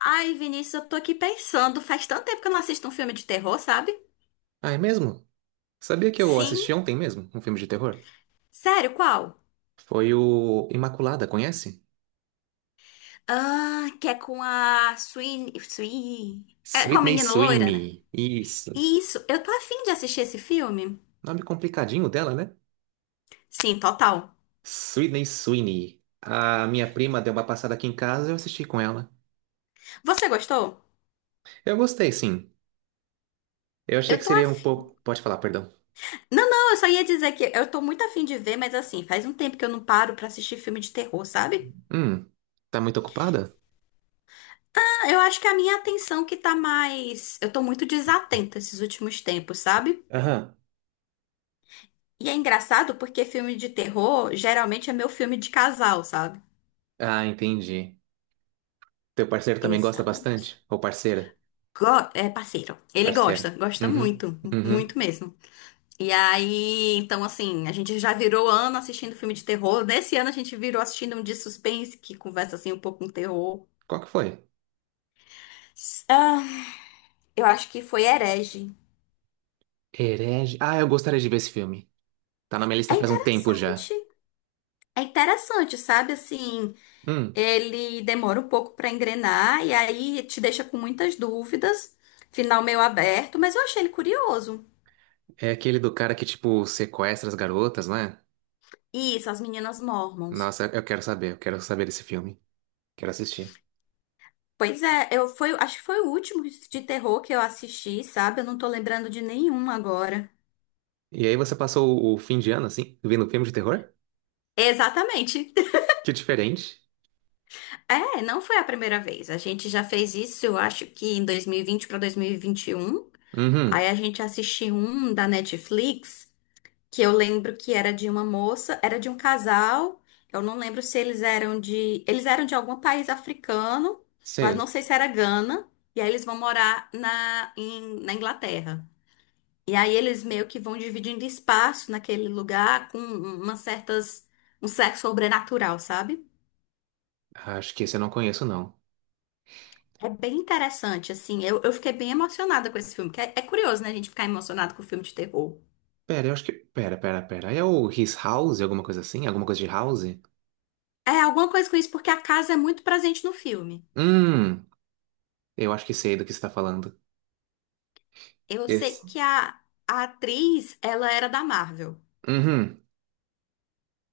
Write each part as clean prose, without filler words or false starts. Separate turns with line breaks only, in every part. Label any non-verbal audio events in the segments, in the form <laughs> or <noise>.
Ai, Vinícius, eu tô aqui pensando. Faz tanto tempo que eu não assisto um filme de terror, sabe?
Ah, é mesmo? Sabia que eu
Sim.
assisti ontem mesmo um filme de terror?
Sério, qual?
Foi o Imaculada, conhece?
Ah, que é com a Sweeney. É com a
Sydney
menina loira, né?
Sweeney. Isso.
Isso, eu tô afim de assistir esse filme.
Nome complicadinho dela, né?
Sim, total.
Sydney Sweeney. A minha prima deu uma passada aqui em casa e eu assisti com ela.
Você gostou?
Eu gostei, sim. Eu achei que
Eu tô
seria um
afim.
pouco. Pode falar, perdão.
Não, não, eu só ia dizer que eu tô muito afim de ver, mas assim, faz um tempo que eu não paro pra assistir filme de terror, sabe?
Hum, tá muito ocupada?
Ah, eu acho que a minha atenção que tá mais. Eu tô muito desatenta esses últimos tempos, sabe?
Aham.
E é engraçado porque filme de terror geralmente é meu filme de casal, sabe?
Ah, entendi. Teu parceiro também gosta
Exatamente.
bastante? Ou parceira?
É parceiro. Ele gosta,
Parceira.
gosta
Uhum,
muito,
uhum.
muito mesmo. E aí, então assim, a gente já virou ano assistindo filme de terror. Nesse ano a gente virou assistindo um de suspense que conversa assim um pouco com terror.
Qual que foi?
ah, eu acho que foi Herege.
Herege. Ah, eu gostaria de ver esse filme. Tá na minha
É
lista faz um tempo já.
interessante. É interessante, sabe assim.
Hum,
Ele demora um pouco para engrenar e aí te deixa com muitas dúvidas. Final meio aberto, mas eu achei ele curioso.
é aquele do cara que, tipo, sequestra as garotas, não é?
Isso, as meninas Mormons.
Nossa, eu quero saber desse filme. Quero assistir.
Pois é, eu foi, acho que foi o último de terror que eu assisti, sabe? Eu não tô lembrando de nenhum agora.
E aí você passou o fim de ano, assim, vendo um filme de terror?
Exatamente. <laughs>
Que diferente.
É, não foi a primeira vez. A gente já fez isso, eu acho que em 2020 para 2021. Aí
Uhum,
a gente assistiu um da Netflix, que eu lembro que era de uma moça, era de um casal. Eu não lembro se eles eram de, eles eram de algum país africano, mas não
sei.
sei se era Gana. E aí eles vão morar na, na Inglaterra. E aí eles meio que vão dividindo espaço naquele lugar com umas certas, um sexo sobrenatural, sabe?
Acho que esse eu não conheço, não.
É bem interessante, assim. Eu fiquei bem emocionada com esse filme. Que É, é curioso, né, a gente ficar emocionado com filme de terror.
Pera, eu acho que... Pera, pera, pera. É o His House, alguma coisa assim? Alguma coisa de House?
É alguma coisa com isso, porque a casa é muito presente no filme.
Hum, eu acho que sei do que você tá falando.
Eu sei
Esse...
que a atriz, ela era da Marvel.
Uhum.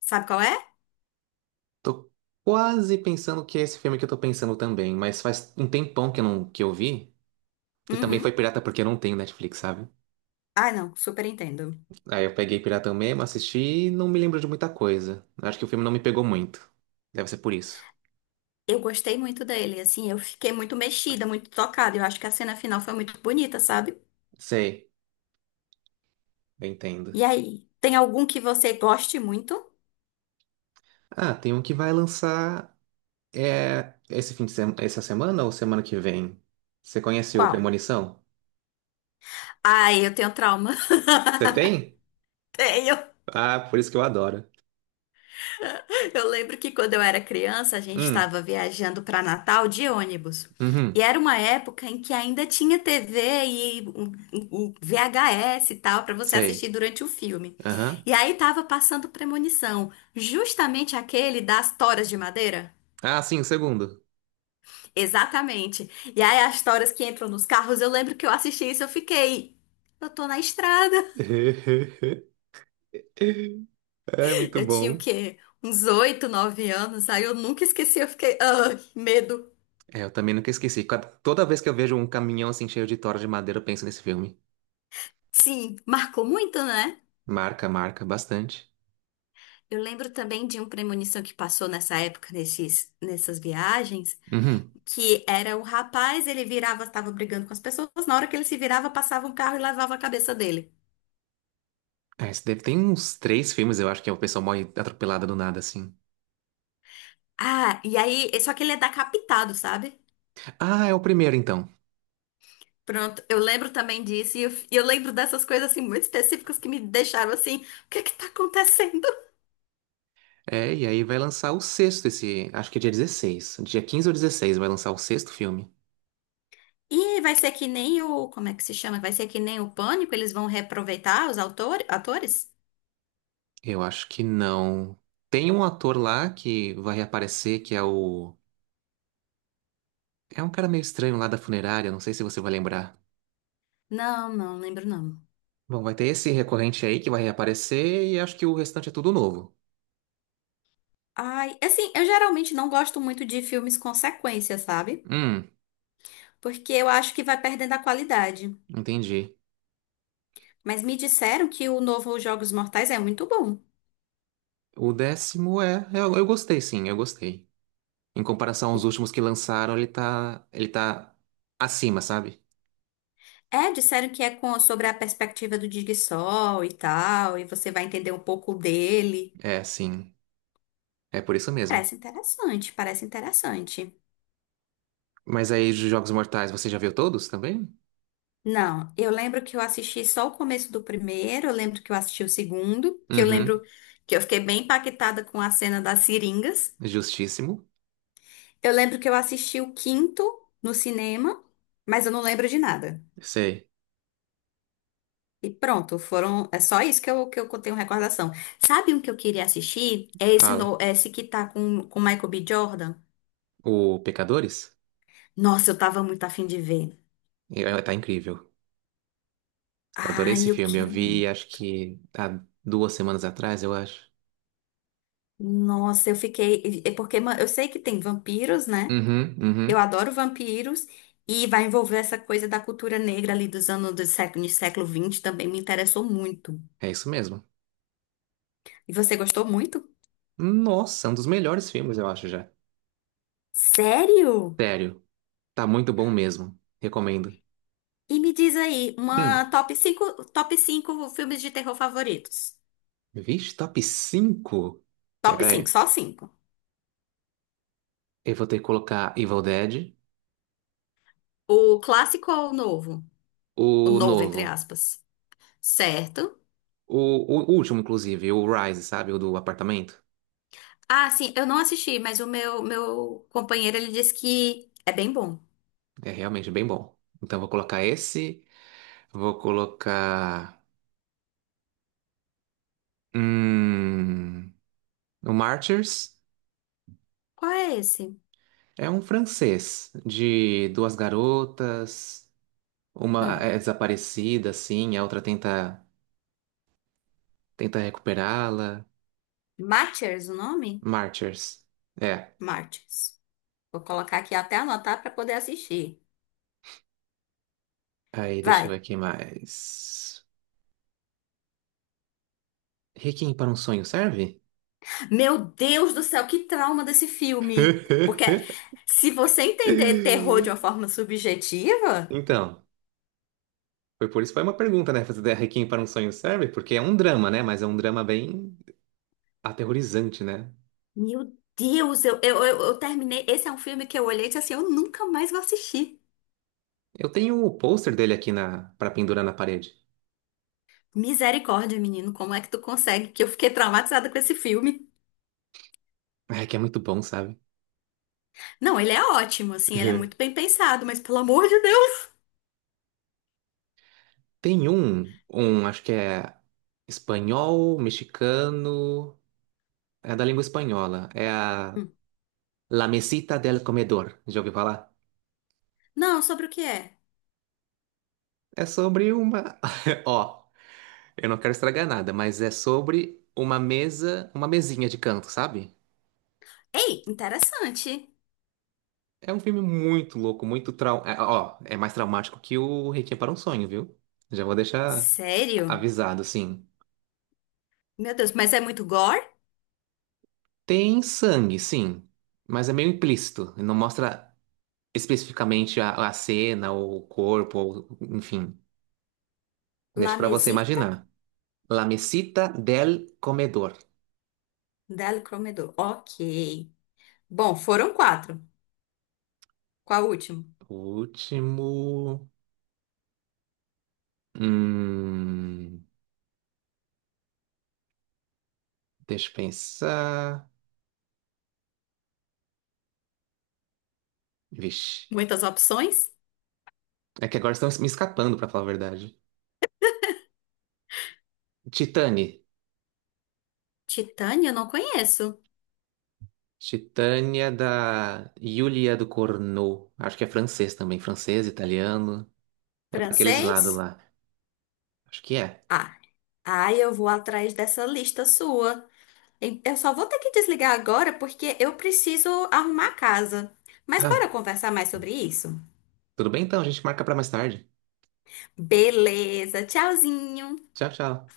Sabe qual é?
Tô quase pensando que é esse filme que eu tô pensando também, mas faz um tempão que eu não, que eu vi. E também foi
Uhum.
pirata porque eu não tenho Netflix, sabe?
Ah, não, super entendo.
Aí eu peguei pirata mesmo, assisti e não me lembro de muita coisa. Acho que o filme não me pegou muito. Deve ser por isso.
Eu gostei muito dele, assim, eu fiquei muito mexida, muito tocada. Eu acho que a cena final foi muito bonita, sabe?
Sei, eu entendo.
E aí, tem algum que você goste muito?
Ah, tem um que vai lançar é, esse fim de semana, essa semana ou semana que vem? Você conhece o
Qual?
Premonição?
Ai, eu tenho trauma.
Você tem?
<laughs> Tenho.
Ah, por isso que eu adoro.
Eu lembro que quando eu era criança, a gente
Hum,
estava viajando para Natal de ônibus. E
uhum,
era uma época em que ainda tinha TV e um VHS e tal para você assistir
sei.
durante o filme.
Aham.
E aí tava passando Premonição, justamente aquele das toras de madeira.
Ah, sim, o segundo.
Exatamente. E aí as toras que entram nos carros, eu lembro que eu assisti isso, eu fiquei, eu tô na estrada.
<laughs> É muito
Eu tinha o
bom.
quê? Uns oito, nove anos. Aí eu nunca esqueci, eu fiquei, ah, que medo.
É, eu também nunca esqueci. Toda vez que eu vejo um caminhão assim cheio de tora de madeira, eu penso nesse filme.
Sim, marcou muito, né?
Marca, marca bastante.
Eu lembro também de um premonição que passou nessa época, nessas viagens,
Uhum.
que era o rapaz, ele virava, estava brigando com as pessoas, na hora que ele se virava, passava um carro e lavava a cabeça dele.
É, esse deve ter uns três filmes, eu acho que é o pessoal morre atropelada do nada, assim.
Ah, e aí, só que ele é decapitado, sabe?
Ah, é o primeiro, então.
Pronto, eu lembro também disso, e eu lembro dessas coisas, assim, muito específicas que me deixaram assim, o que é que tá acontecendo?
É, e aí vai lançar o sexto, esse. Acho que é dia 16, dia 15 ou 16 vai lançar o sexto filme.
E vai ser que nem o, como é que se chama? Vai ser que nem o Pânico, eles vão reaproveitar os atores?
Eu acho que não. Tem um ator lá que vai reaparecer, que é o. É um cara meio estranho lá da funerária, não sei se você vai lembrar.
Não, não lembro não.
Bom, vai ter esse recorrente aí que vai reaparecer e acho que o restante é tudo novo.
Ai, assim, eu geralmente não gosto muito de filmes com sequência, sabe?
Hum,
Porque eu acho que vai perdendo a qualidade.
Entendi.
Mas me disseram que o novo Jogos Mortais é muito bom.
O 10º é. Eu gostei, sim, eu gostei. Em comparação aos
Que-
últimos que lançaram, Ele tá acima, sabe?
É, disseram que é com, sobre a perspectiva do Sol e tal, e você vai entender um pouco dele.
É, sim. É por isso mesmo.
Parece interessante, parece interessante.
Mas aí, de Jogos Mortais, você já viu todos também?
Não, eu lembro que eu assisti só o começo do primeiro, eu lembro que eu assisti o segundo, que eu
Uhum.
lembro que eu fiquei bem impactada com a cena das seringas.
Justíssimo.
Eu lembro que eu assisti o quinto no cinema, mas eu não lembro de nada.
Sei.
E pronto, foram. É só isso que que eu tenho recordação. Sabe um que eu queria assistir? É esse,
Fala.
no, é esse que tá com Michael B. Jordan.
O Pecadores?
Nossa, eu tava muito afim de ver.
É, é, tá incrível. Eu adorei
Ai,
esse
eu
filme. Eu
quero.
vi,
Muito.
acho que há 2 semanas atrás, eu acho.
Nossa, eu fiquei. É porque eu sei que tem vampiros, né?
Uhum,
Eu
uhum.
adoro vampiros. E vai envolver essa coisa da cultura negra ali dos anos do século 20 também me interessou muito.
É isso mesmo.
E você gostou muito?
Nossa, é um dos melhores filmes, eu acho já.
Sério?
Sério. Tá muito bom mesmo. Recomendo.
E me diz aí,
Hum,
uma top 5 filmes de terror favoritos.
Vixe, top cinco.
Top
Pera
cinco
aí.
só cinco.
Eu vou ter que colocar Evil Dead,
O clássico ou o novo? O
o
novo, entre
novo.
aspas. Certo.
O, o último, inclusive, o Rise, sabe? O do apartamento.
Ah, sim, eu não assisti, mas o meu companheiro, ele disse que é bem bom.
É realmente bem bom. Então vou colocar esse. Vou colocar. Hum, o Martyrs.
Qual é esse?
É um francês de duas garotas. Uma
Hum.
é desaparecida, assim, a outra tenta, recuperá-la.
Martyrs, o nome?
Martyrs. É.
Martyrs. Vou colocar aqui até anotar pra poder assistir.
Aí, deixa eu ver
Vai.
aqui mais. Requiem para um sonho serve?
Meu Deus do céu, que trauma desse filme. Porque
<laughs>
se você entender terror de uma forma subjetiva...
Então, foi por isso que foi uma pergunta, né? Fazer Requiem para um sonho serve? Porque é um drama, né? Mas é um drama bem aterrorizante, né?
Meu Deus, eu terminei. Esse é um filme que eu olhei e disse assim: eu nunca mais vou assistir.
Eu tenho o pôster dele aqui na para pendurar na parede.
Misericórdia, menino, como é que tu consegue? Que eu fiquei traumatizada com esse filme.
É que é muito bom, sabe?
Não, ele é ótimo, assim, ele é muito bem
<laughs>
pensado, mas pelo amor de Deus.
Tem um, acho que é espanhol, mexicano, é da língua espanhola. É a
Hum.
La Mesita del Comedor. Já ouviu falar?
Não, sobre o que é?
É sobre uma. <laughs> Ó. Eu não quero estragar nada, mas é sobre uma mesa, uma mesinha de canto, sabe?
Ei, interessante.
É um filme muito louco, muito trau... é, ó, é mais traumático que o Requiem para um Sonho, viu? Já vou deixar
Sério?
avisado, assim.
Meu Deus, mas é muito gore?
Tem sangue, sim, mas é meio implícito. Não mostra especificamente a cena, ou o corpo, ou, enfim. Deixa
La
pra você
Mesita
imaginar. La mesita del comedor.
del Comedor. Ok. Bom, foram quatro. Qual o último?
Último. Hum, Deixa eu pensar. Vixe.
Muitas opções?
É que agora estão me escapando, pra falar a verdade. Titane.
Titânia, eu não conheço.
Titânia da Yulia do Corneau. Acho que é francês também. Francês, italiano. É pra aqueles lados
Francês?
lá. Acho que é.
Ah. Ai, eu vou atrás dessa lista sua. E eu só vou ter que desligar agora porque eu preciso arrumar a casa. Mas bora
Ah,
conversar mais sobre isso?
tudo bem então, a gente marca pra mais tarde.
Beleza, tchauzinho!
Tchau, tchau.